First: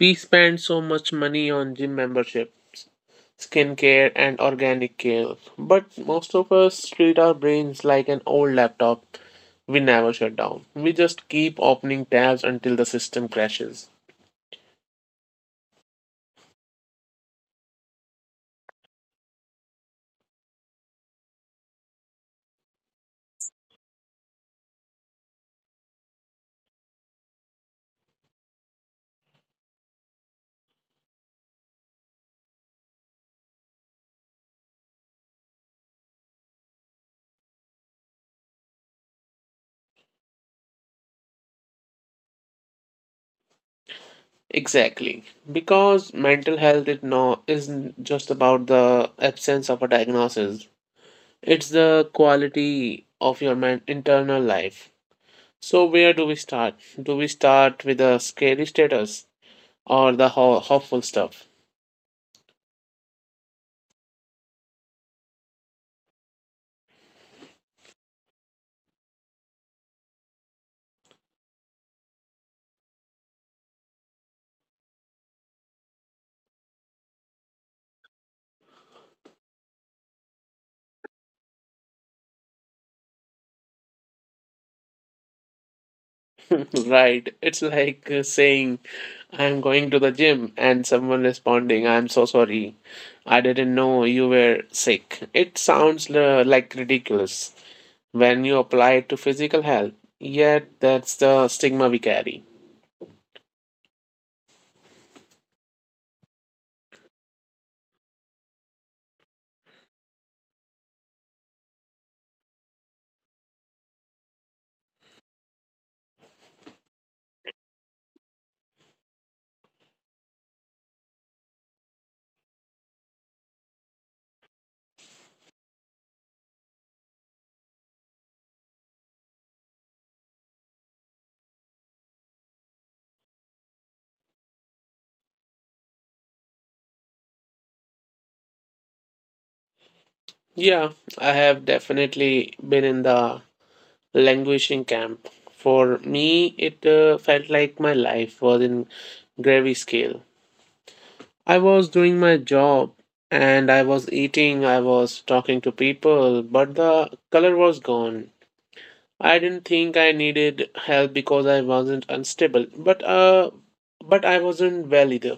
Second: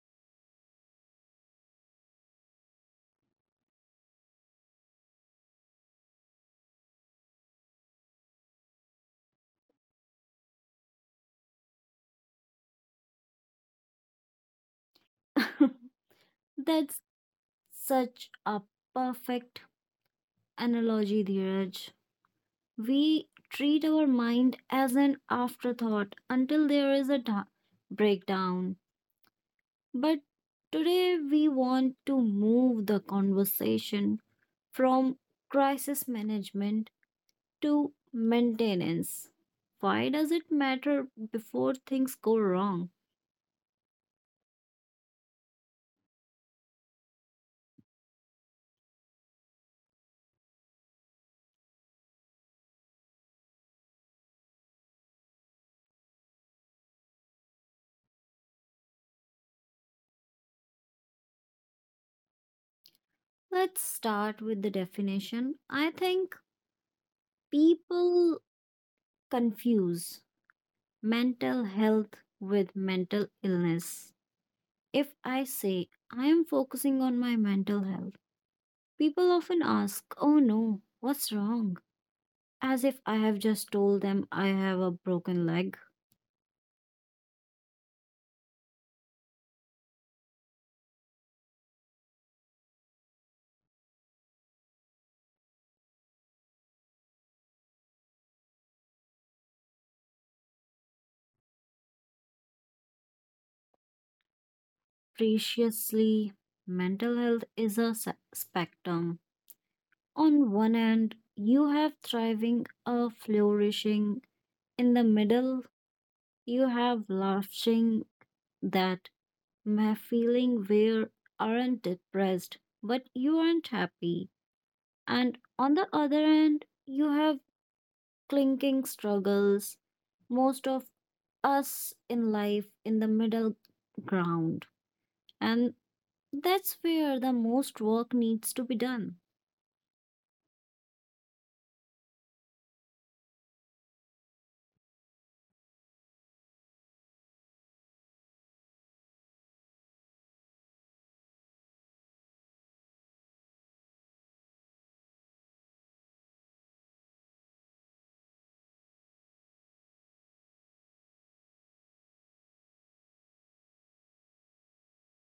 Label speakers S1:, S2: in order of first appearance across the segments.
S1: We spend so much money on gym memberships, skincare, and organic care, but most of us treat our brains like an old laptop. We never shut down. We just keep opening tabs until the system crashes.
S2: That's such a perfect analogy, Dheeraj. We treat our mind as an afterthought until there is a breakdown. But today we want to move the conversation from crisis management to maintenance. Why does it matter before things go wrong?
S1: Exactly. Because mental health it' no isn't just about the absence of a diagnosis. It's the quality of your internal life. So, where do we start? Do we start with the scary status or the hopeful stuff?
S2: Let's start with the definition. I think people confuse mental health with mental illness. If I say I am focusing on my mental health, people often ask, "Oh no, what's wrong?" As if I have just told them I have a broken leg.
S1: Right, it's like saying, I'm going to the gym, and someone responding, I'm so sorry, I didn't know you were sick. It sounds like ridiculous when you apply it to physical health, yet that's the stigma we carry.
S2: Preciously, mental health is a spectrum. On one end, you have thriving or flourishing. In the middle, you have laughing that my feeling where aren't depressed, but you aren't happy. And on the other end, you have clinking struggles, most of us in life in the middle ground. And that's where the most work needs to be done.
S1: Yeah, I have definitely been in the languishing camp. For me, it felt like my life was in gravy scale. I was doing my job and I was eating, I was talking to people, but the color was gone. I didn't think I needed help because I wasn't unstable, but I wasn't well either.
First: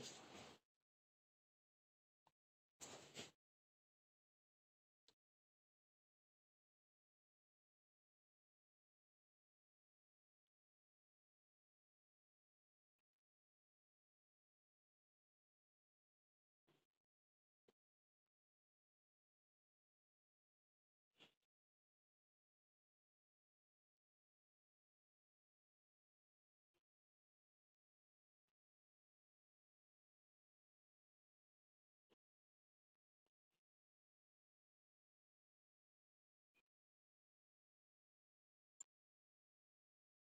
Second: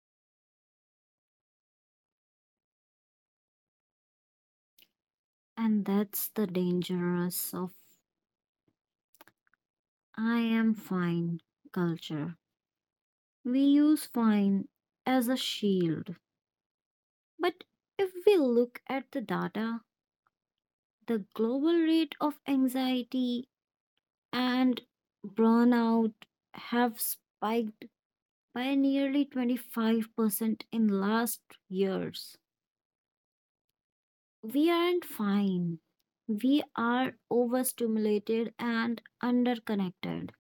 S2: And that's the dangerous of I am fine culture. We use fine as a shield. But if we look at the data, the global rate of anxiety and burnout have spiked by nearly 25% in last years. We aren't fine. We are overstimulated and underconnected.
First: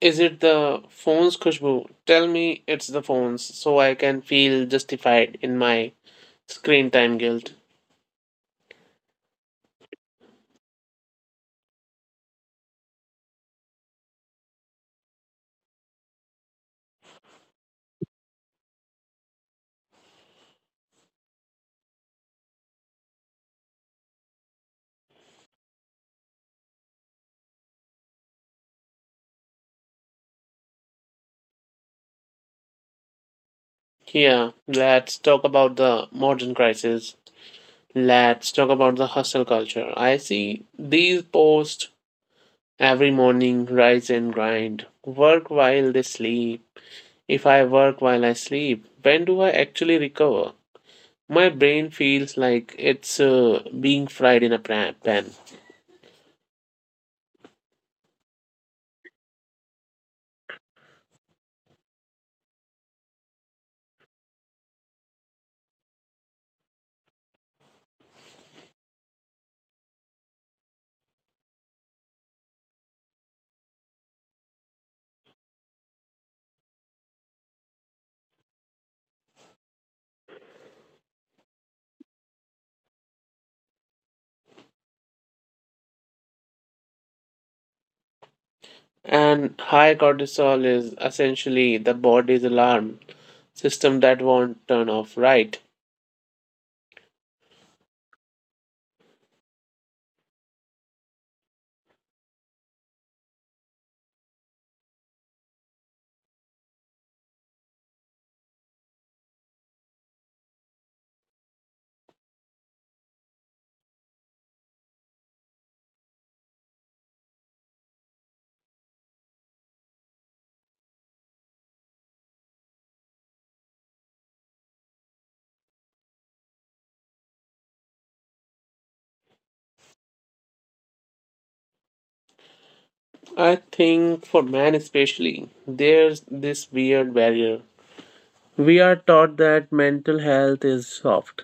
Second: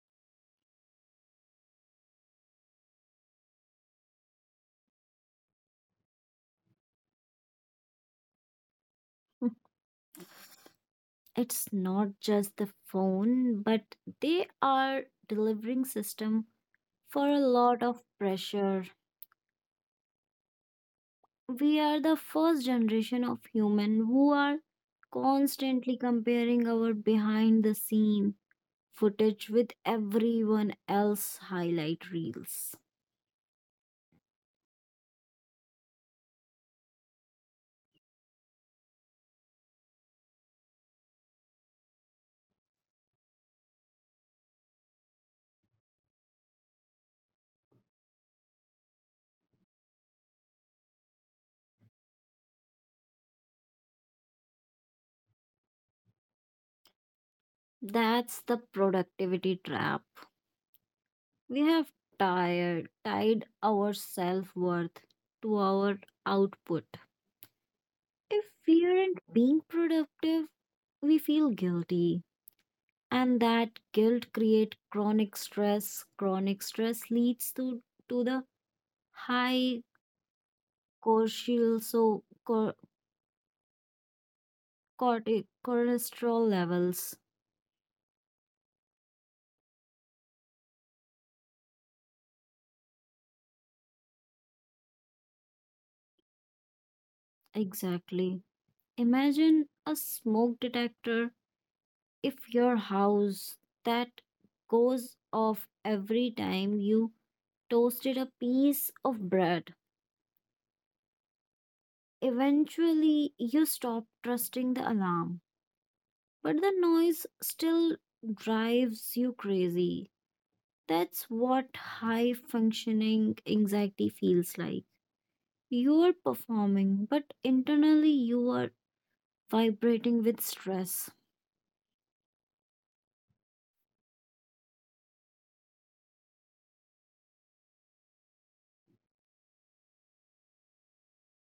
S1: Is it the phones, Khushbu? Tell me it's the phones so I can feel justified in my screen time guilt.
S2: It's not just the phone, but they are delivering system for a lot of pressure. We are the first generation of human who are constantly comparing our behind the scene footage with everyone else highlight reels.
S1: Yeah, let's talk about the modern crisis. Let's talk about the hustle culture. I see these posts every morning rise and grind, work while they sleep. If I work while I sleep, when do I actually recover? My brain feels like it's being fried in a pan.
S2: That's the productivity trap. We have tied our self worth to our output. If we aren't being productive, we feel guilty. And that guilt creates chronic stress. Chronic stress leads to the high cortisol, so cholesterol levels.
S1: And high cortisol is essentially the body's alarm system that won't turn off, right.
S2: Exactly. Imagine a smoke detector if your house that goes off every time you toasted a piece of bread. Eventually, you stop trusting the alarm, but the noise still drives you crazy. That's what high functioning anxiety feels like. You are performing, but internally you are vibrating with stress.
S1: I think for men especially, there's this weird barrier. We are taught that mental health is soft,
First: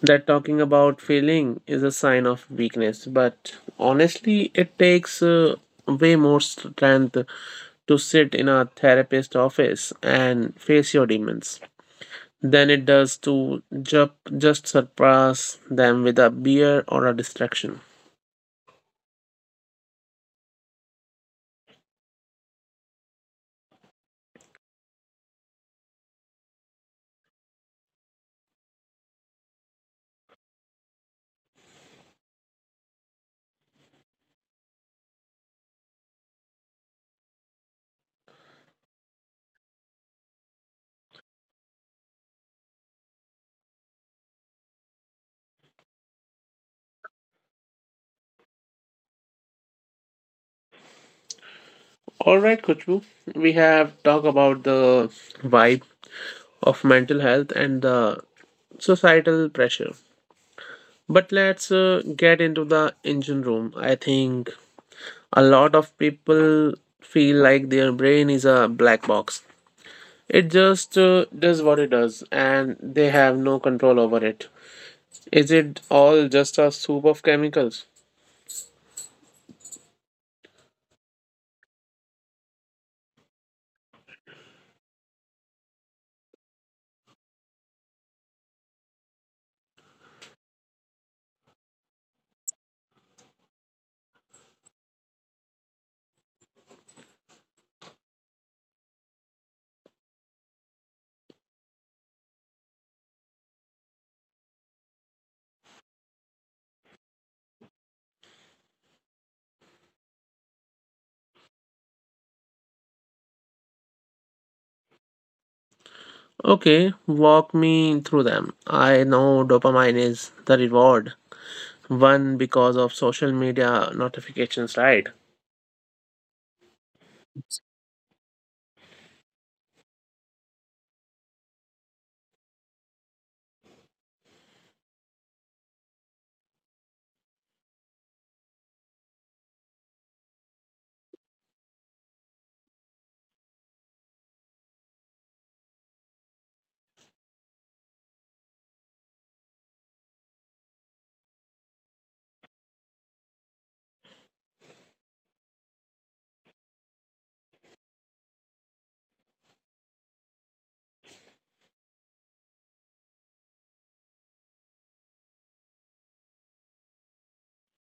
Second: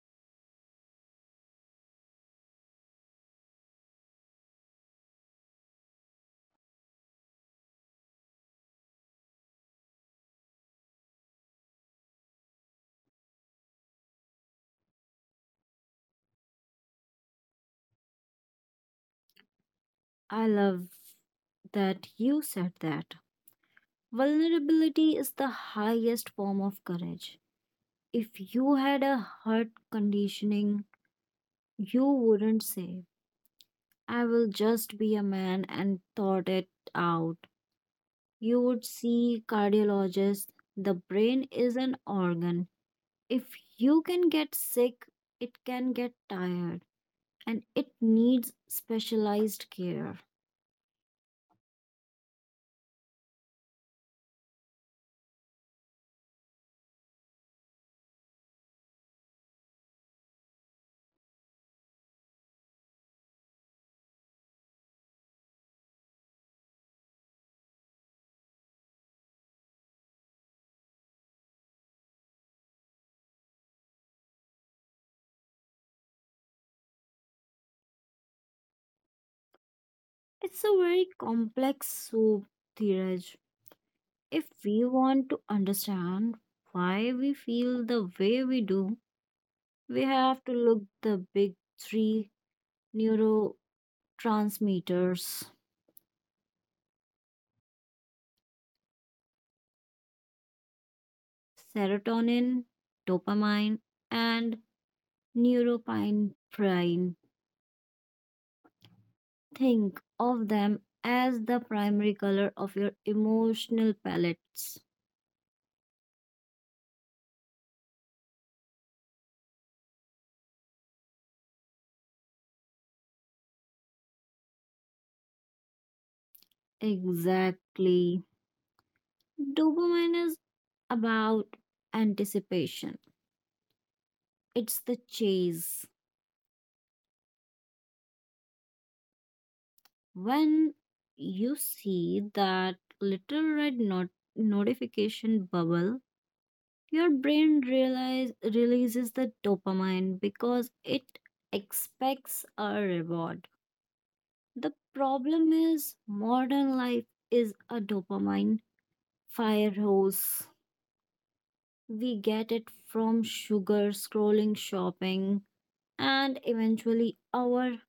S1: that talking about feeling is a sign of weakness, but honestly, it takes way more strength to sit in a therapist's office and face your demons than it does to just surpass them with a beer or a distraction.
S2: I love that you said that. Vulnerability is the highest form of courage. If you had a heart conditioning, you wouldn't say, "I will just be a man and thought it out." You would see cardiologists. The brain is an organ. If you can get sick, it can get tired and it needs specialized care.
S1: All right, Kuchbu, we have talked about the vibe of mental health and the societal pressure. But let's get into the engine room. I think a lot of people feel like their brain is a black box. It just does what it does and they have no control over it. Is it all just a soup of chemicals?
S2: It's a very complex soup, Dheeraj. If we want to understand why we feel the way we do, we have to look the big three neurotransmitters: serotonin, dopamine, and norepinephrine. Think of them as the primary color of your emotional palettes.
S1: Okay, walk me through them. I know dopamine is the reward, one because of social media notifications, right?
S2: Exactly. Dopamine is about anticipation. It's the chase. When you see that little red notification bubble, your releases the dopamine because it expects a reward. The problem is, modern life is a dopamine fire hose. We get it from sugar, scrolling, shopping, and eventually our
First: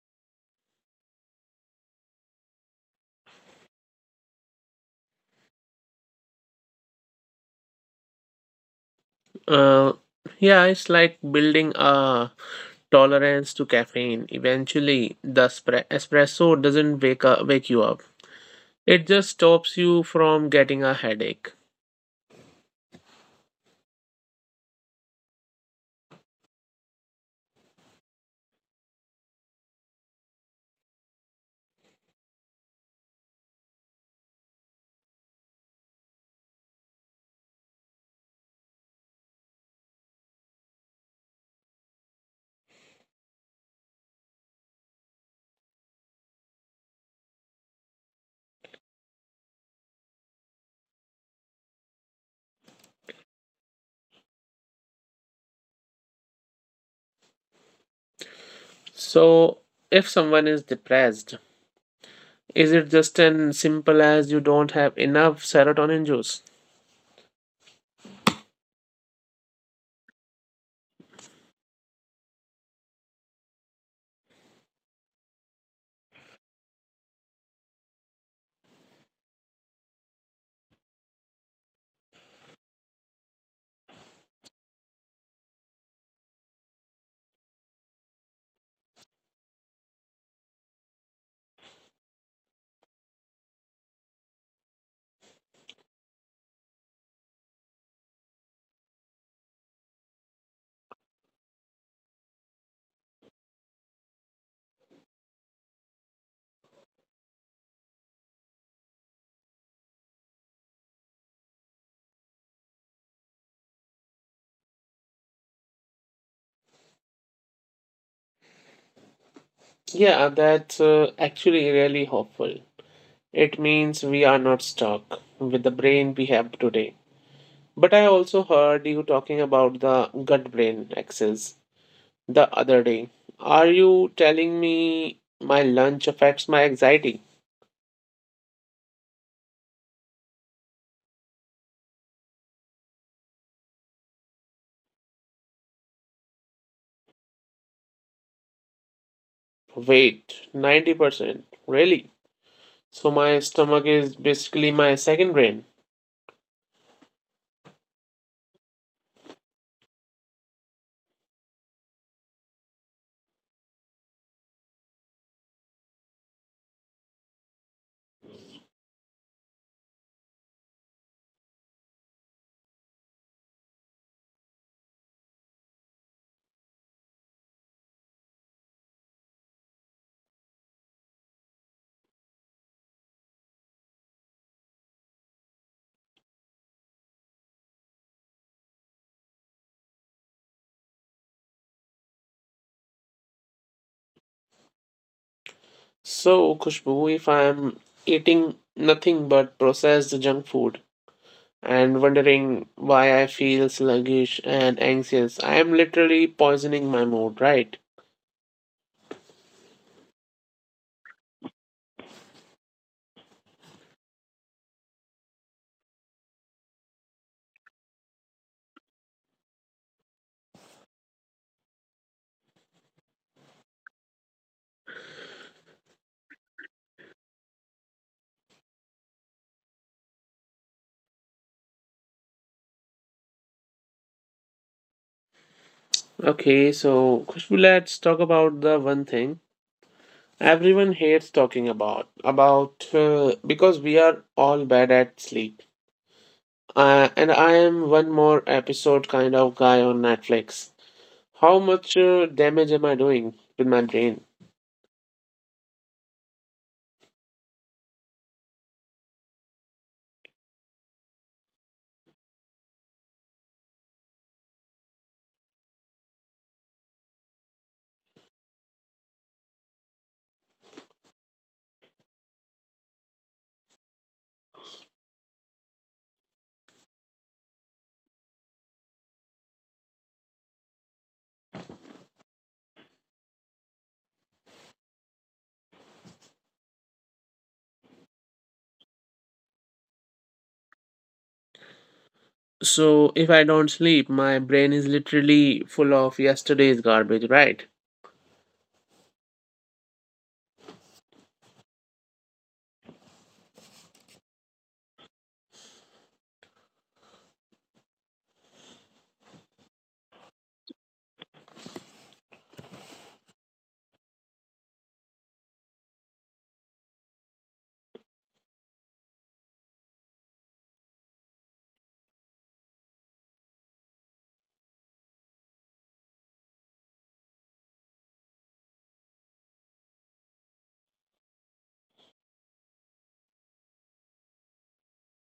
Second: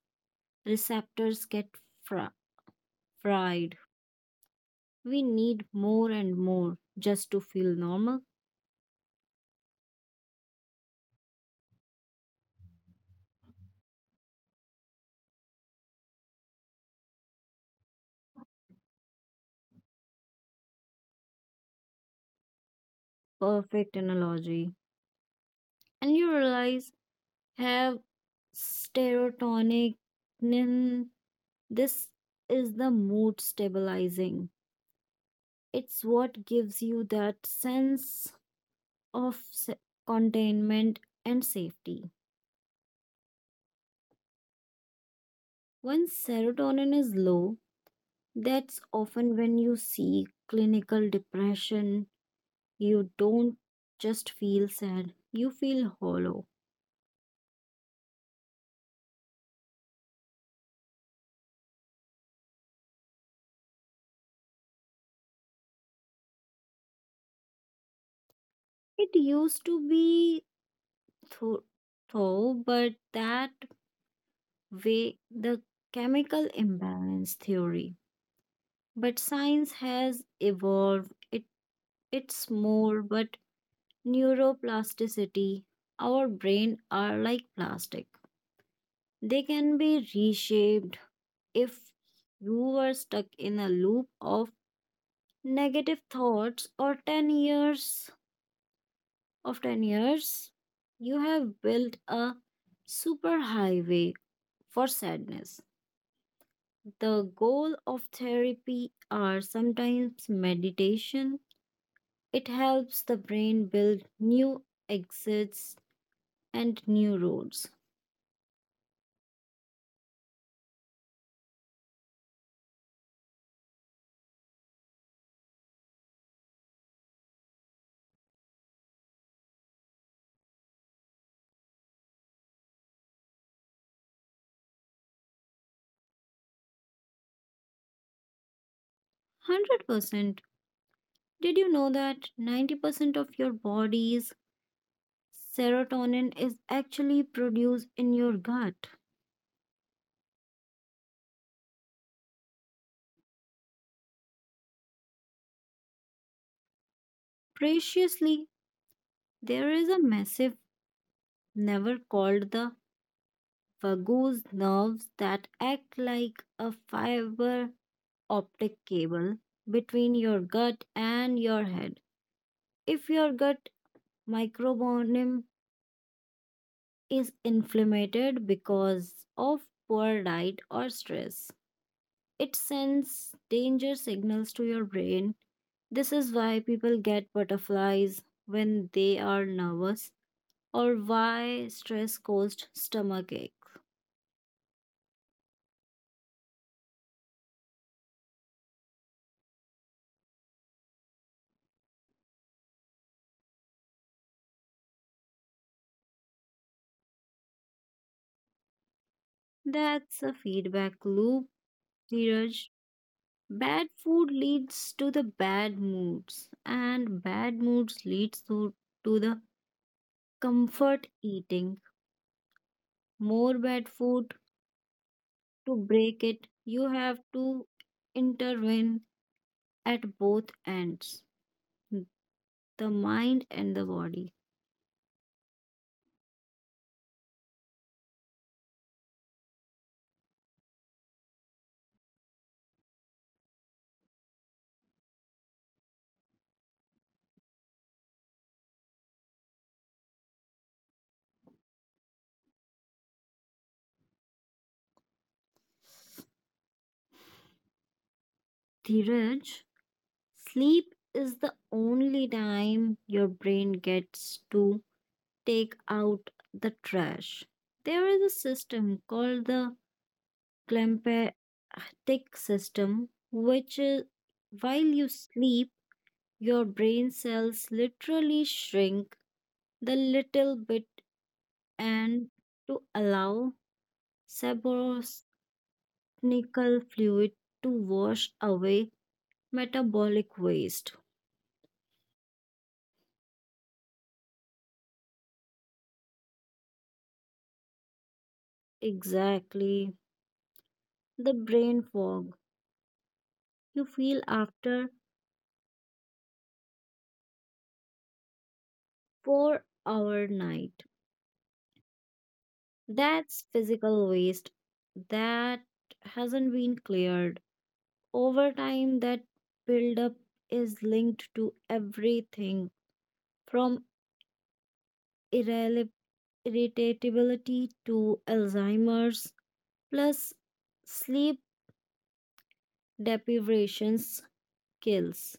S2: receptors get fri- fried. We need more and more just to feel normal.
S1: Uh, yeah, it's like building a tolerance to caffeine. Eventually, the espresso doesn't wake you up. It just stops you from getting a headache.
S2: Perfect analogy. And you realize have serotonin. This is the mood stabilizing. It's what gives you that sense of containment and safety. When serotonin is low, that's often when you see clinical depression. You don't just feel sad, you feel hollow.
S1: So, if someone is depressed, is it just as simple as you don't have enough serotonin juice?
S2: It used to be tho- though, but that way the chemical imbalance theory. But science has evolved. It's more but neuroplasticity. Our brain are like plastic. They can be reshaped if you were stuck in a loop of negative thoughts or 10 years, you have built a superhighway for sadness. The goal of therapy are sometimes meditation. It helps the brain build new exits and new roads.
S1: Yeah, that's actually really hopeful. It means we are not stuck with the brain we have today. But I also heard you talking about the gut brain axis the other day. Are you telling me my lunch affects my anxiety?
S2: 100%. Did you know that 90% of your body's serotonin is actually produced in your gut?
S1: Wait, 90%. Really? So my stomach is basically my second brain.
S2: Preciously, there is a massive never called the Virgo's nerves that act like a fiber optic cable between your gut and your head. If your gut microbiome is inflamed because of poor diet or stress, it sends danger signals to your brain. This is why people get butterflies when they are nervous or why stress caused stomach ache.
S1: So, Khushbu, if I am eating nothing but processed junk food and wondering why I feel sluggish and anxious, I am literally poisoning my mood, right?
S2: That's a feedback loop, Dheeraj. Bad food leads to the bad moods, and bad moods to the comfort eating. More bad food to break it, you have to intervene at both ends, the mind and the body.
S1: Okay, so Khushbu, let's talk about the one thing everyone hates talking about because we are all bad at sleep and I am one more episode kind of guy on Netflix. How much damage am I doing with my brain?
S2: Dheeraj, sleep is the only time your brain gets to take out the trash. There is a system called the glymphatic system, which is while you sleep, your brain cells literally shrink the little bit and to allow saborosnical fluid to wash away metabolic waste.
S1: So if I don't sleep, my brain is literally full of yesterday's garbage, right.
S2: Exactly. The brain fog you feel after 4-hour night. That's physical waste that hasn't been cleared. Over time, that buildup is linked to everything from irreli- irritability to Alzheimer's, plus sleep deprivation kills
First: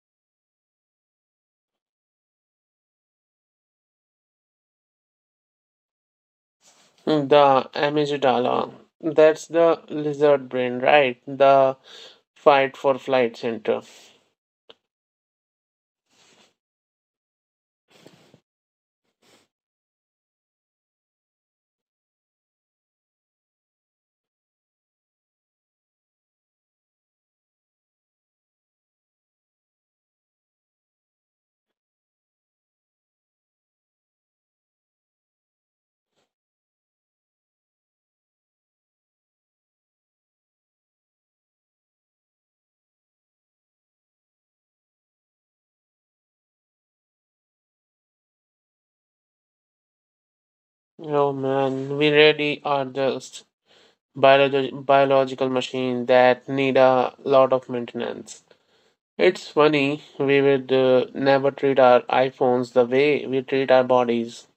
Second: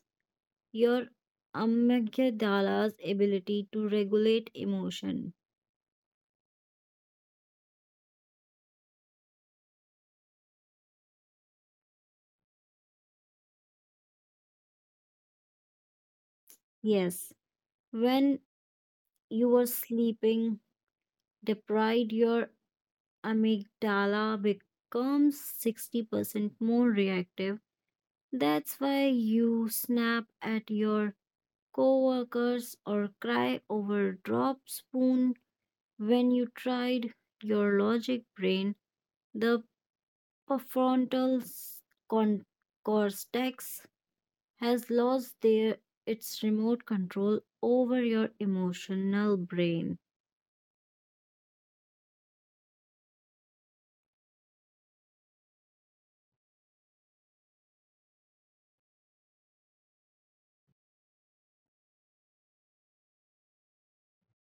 S2: your amygdala's ability to regulate emotion.
S1: The amygdala, that's the lizard brain, right, the fight for flight center.
S2: Yes, when you are sleeping deprived, your amygdala becomes 60% more reactive. That's why you snap at your coworkers or cry over drop spoon when you tried your logic brain. The prefrontal s- con- cortex has lost their its remote control over your emotional brain.
S1: Oh man, we really are just biological machine that need a lot of maintenance. It's funny, we would never treat our iPhones the way we treat our bodies.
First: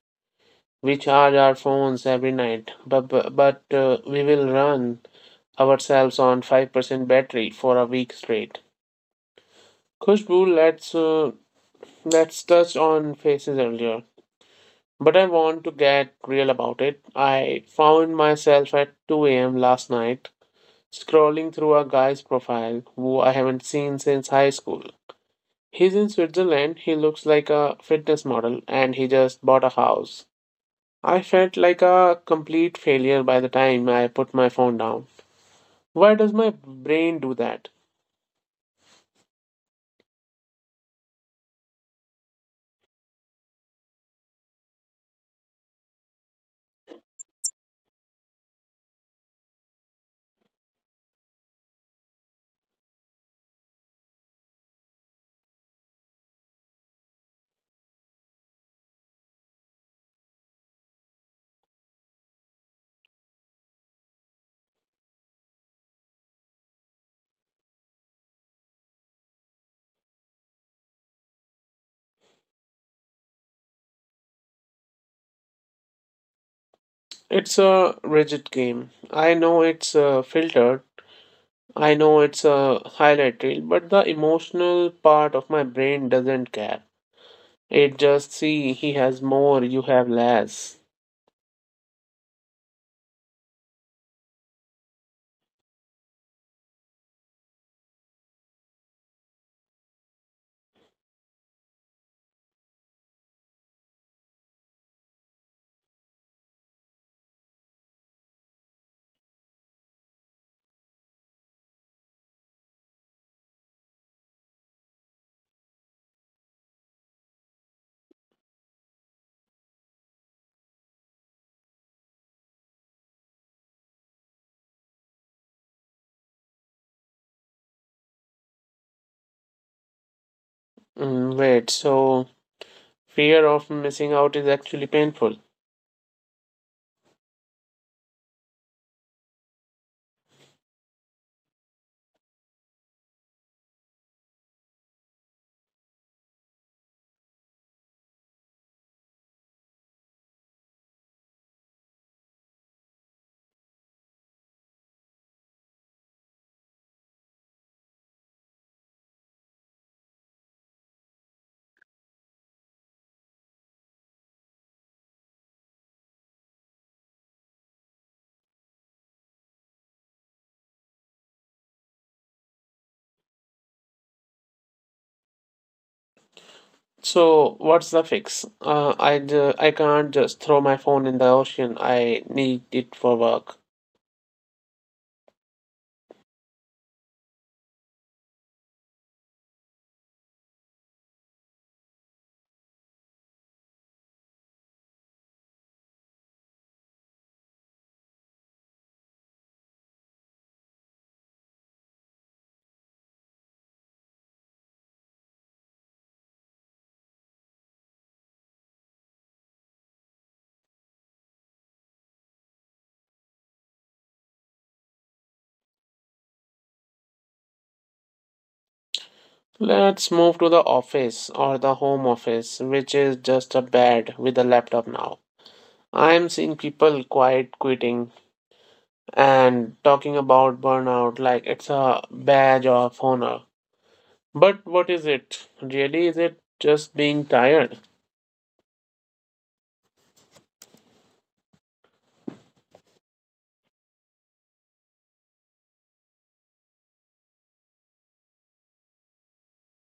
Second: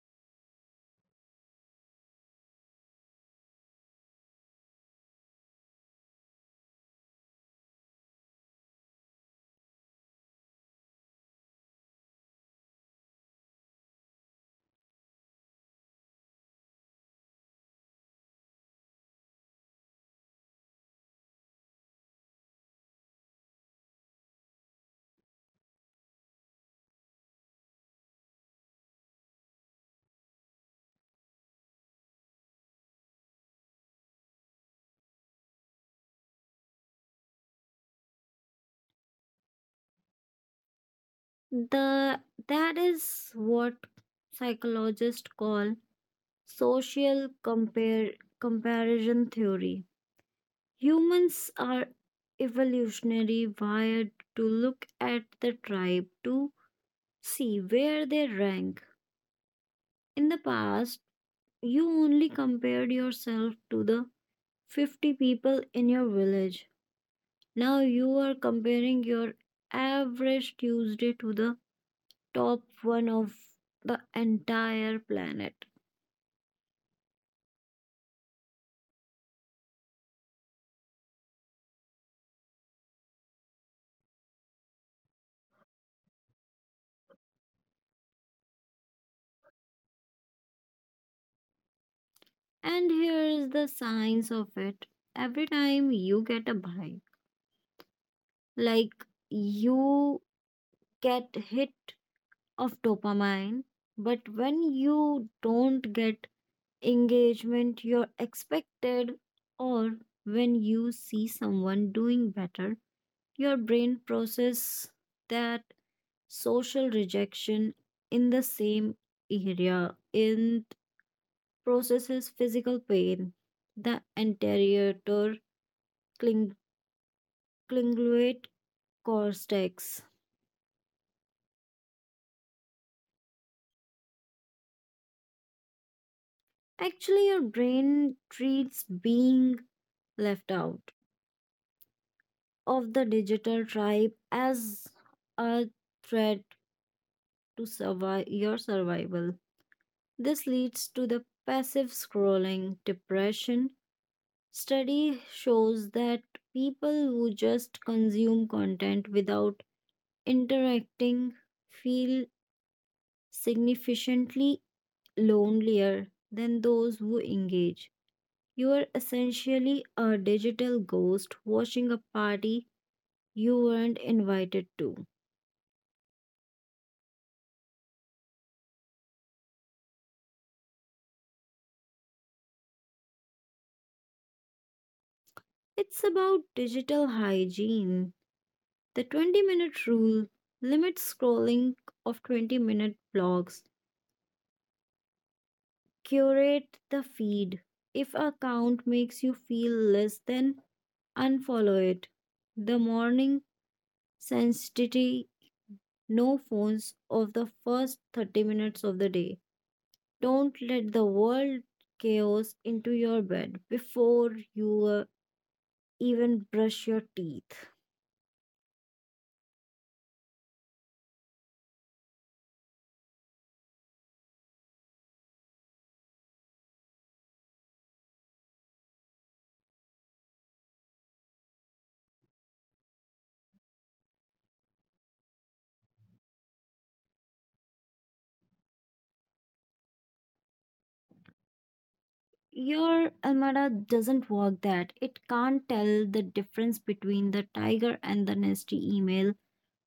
S1: We charge our phones every night, but we will run ourselves on 5% battery for a week straight. Kushbu, let's touch on faces earlier. But I want to get real about it. I found myself at 2 a.m. last night scrolling through a guy's profile who I haven't seen since high school. He's in Switzerland, he looks like a fitness model, and he just bought a house. I felt like a complete failure by the time I put my phone down. Why does my brain do that?
S2: The That is what psychologists call social compare comparison theory. Humans are evolutionary wired to look at the tribe to see where they rank. In the past, you only compared yourself to the 50 people in your village. Now you are comparing your average Tuesday to the top one of the entire planet.
S1: It's a rigid game. I know it's filtered, I know it's a highlight reel, but the emotional part of my brain doesn't care. It just see he has more, you have less.
S2: And here is the science of it. Every time you get a bite, like you get hit of dopamine, but when you don't get engagement you're expected, or when you see someone doing better, your brain process that social rejection in the same area and processes physical pain, the anterior cling- cingulate cortex.
S1: Mm, wait, so fear of missing out is actually painful.
S2: Actually, your brain treats being left out of the digital tribe as a threat to survive your survival. This leads to the passive scrolling depression. Study shows that people who just consume content without interacting feel significantly lonelier than those who engage. You are essentially a digital ghost watching a party you weren't invited to.
S1: So, what's the fix? I can't just throw my phone in the ocean. I need it for work.
S2: It's about digital hygiene. The 20-minute rule, limit scrolling of 20-minute blogs, curate the feed. If a account makes you feel less than, unfollow it. The morning sensitivity, no phones of the first 30 minutes of the day. Don't let the world chaos into your bed before you even brush your teeth.
S1: Let's move to the office or the home office, which is just a bed with a laptop now. I'm seeing people quiet quitting and talking about burnout like it's a badge of honor. But what is it? Really, is it just being tired?
S2: Your Almada doesn't work that. It can't tell the difference between the tiger and the nasty email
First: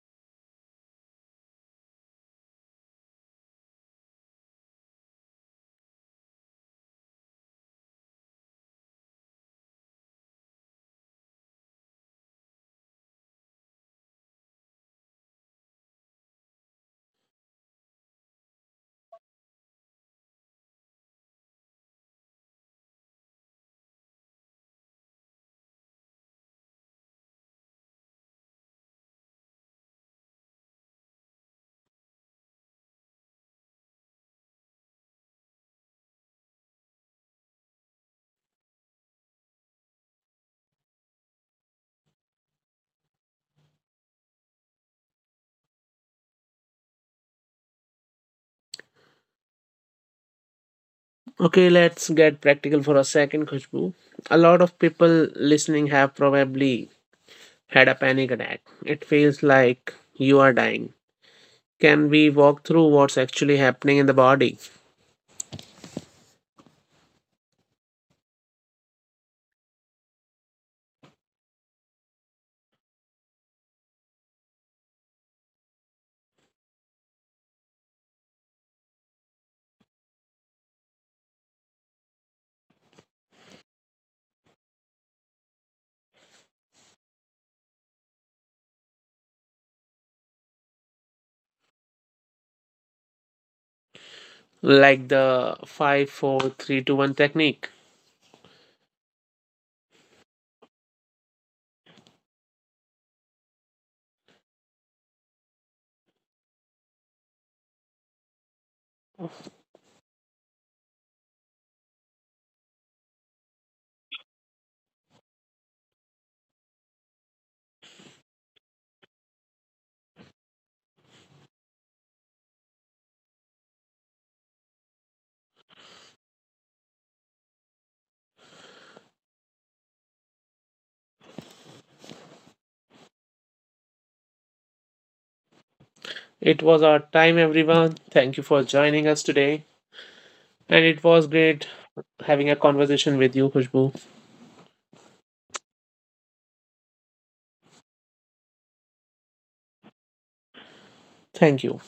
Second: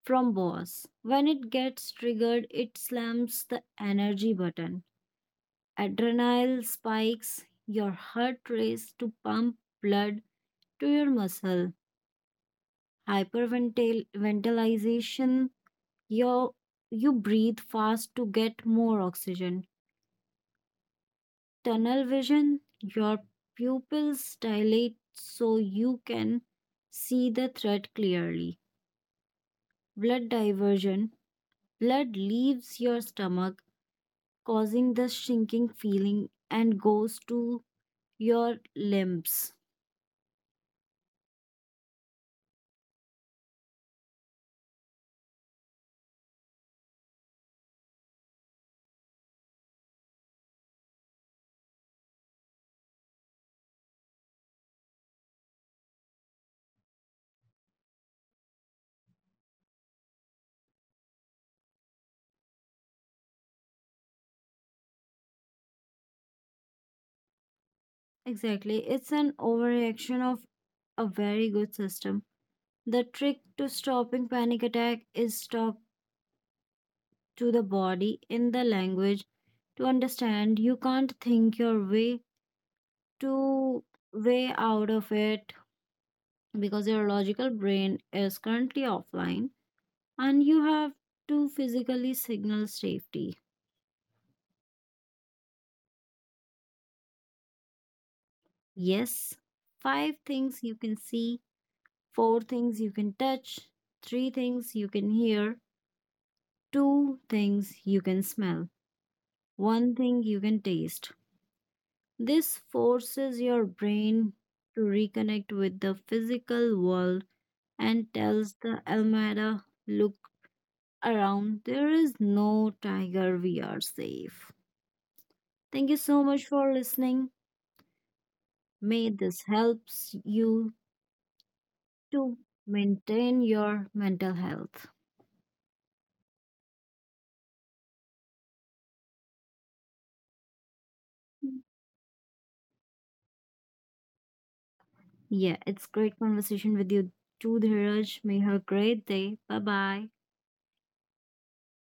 S2: from boss. When it gets triggered, it slams the energy button. Adrenaline spikes, your heart races to pump blood to your muscle. Hyperventilation, your you breathe fast to get more oxygen. Tunnel vision, your pupils dilate so you can see the threat clearly. Blood diversion, blood leaves your stomach, causing the shrinking feeling and goes to your limbs.
S1: Okay, let's get practical for a second, Khushbu. A lot of people listening have probably had a panic attack. It feels like you are dying. Can we walk through what's actually happening in the body?
S2: Exactly, it's an overreaction of a very good system. The trick to stopping panic attack is talk to the body in the language to understand you can't think your way to way out of it because your logical brain is currently offline and you have to physically signal safety.
S1: Like the five, four, three, two, one technique.
S2: Yes, five things you can see, four things you can touch, three things you can hear, two things you can smell, one thing you can taste. This forces your brain to reconnect with the physical world and tells the Almada, look around, there is no tiger. We are safe. Thank you so much for listening. May this helps you to maintain your mental health.
S1: It was our time, everyone. Thank you for joining us today. And it was great having a conversation with you, Khushbu.
S2: Yeah, it's great conversation with you too, Dhiraj. May you have a great day. Bye bye.
S1: Thank you.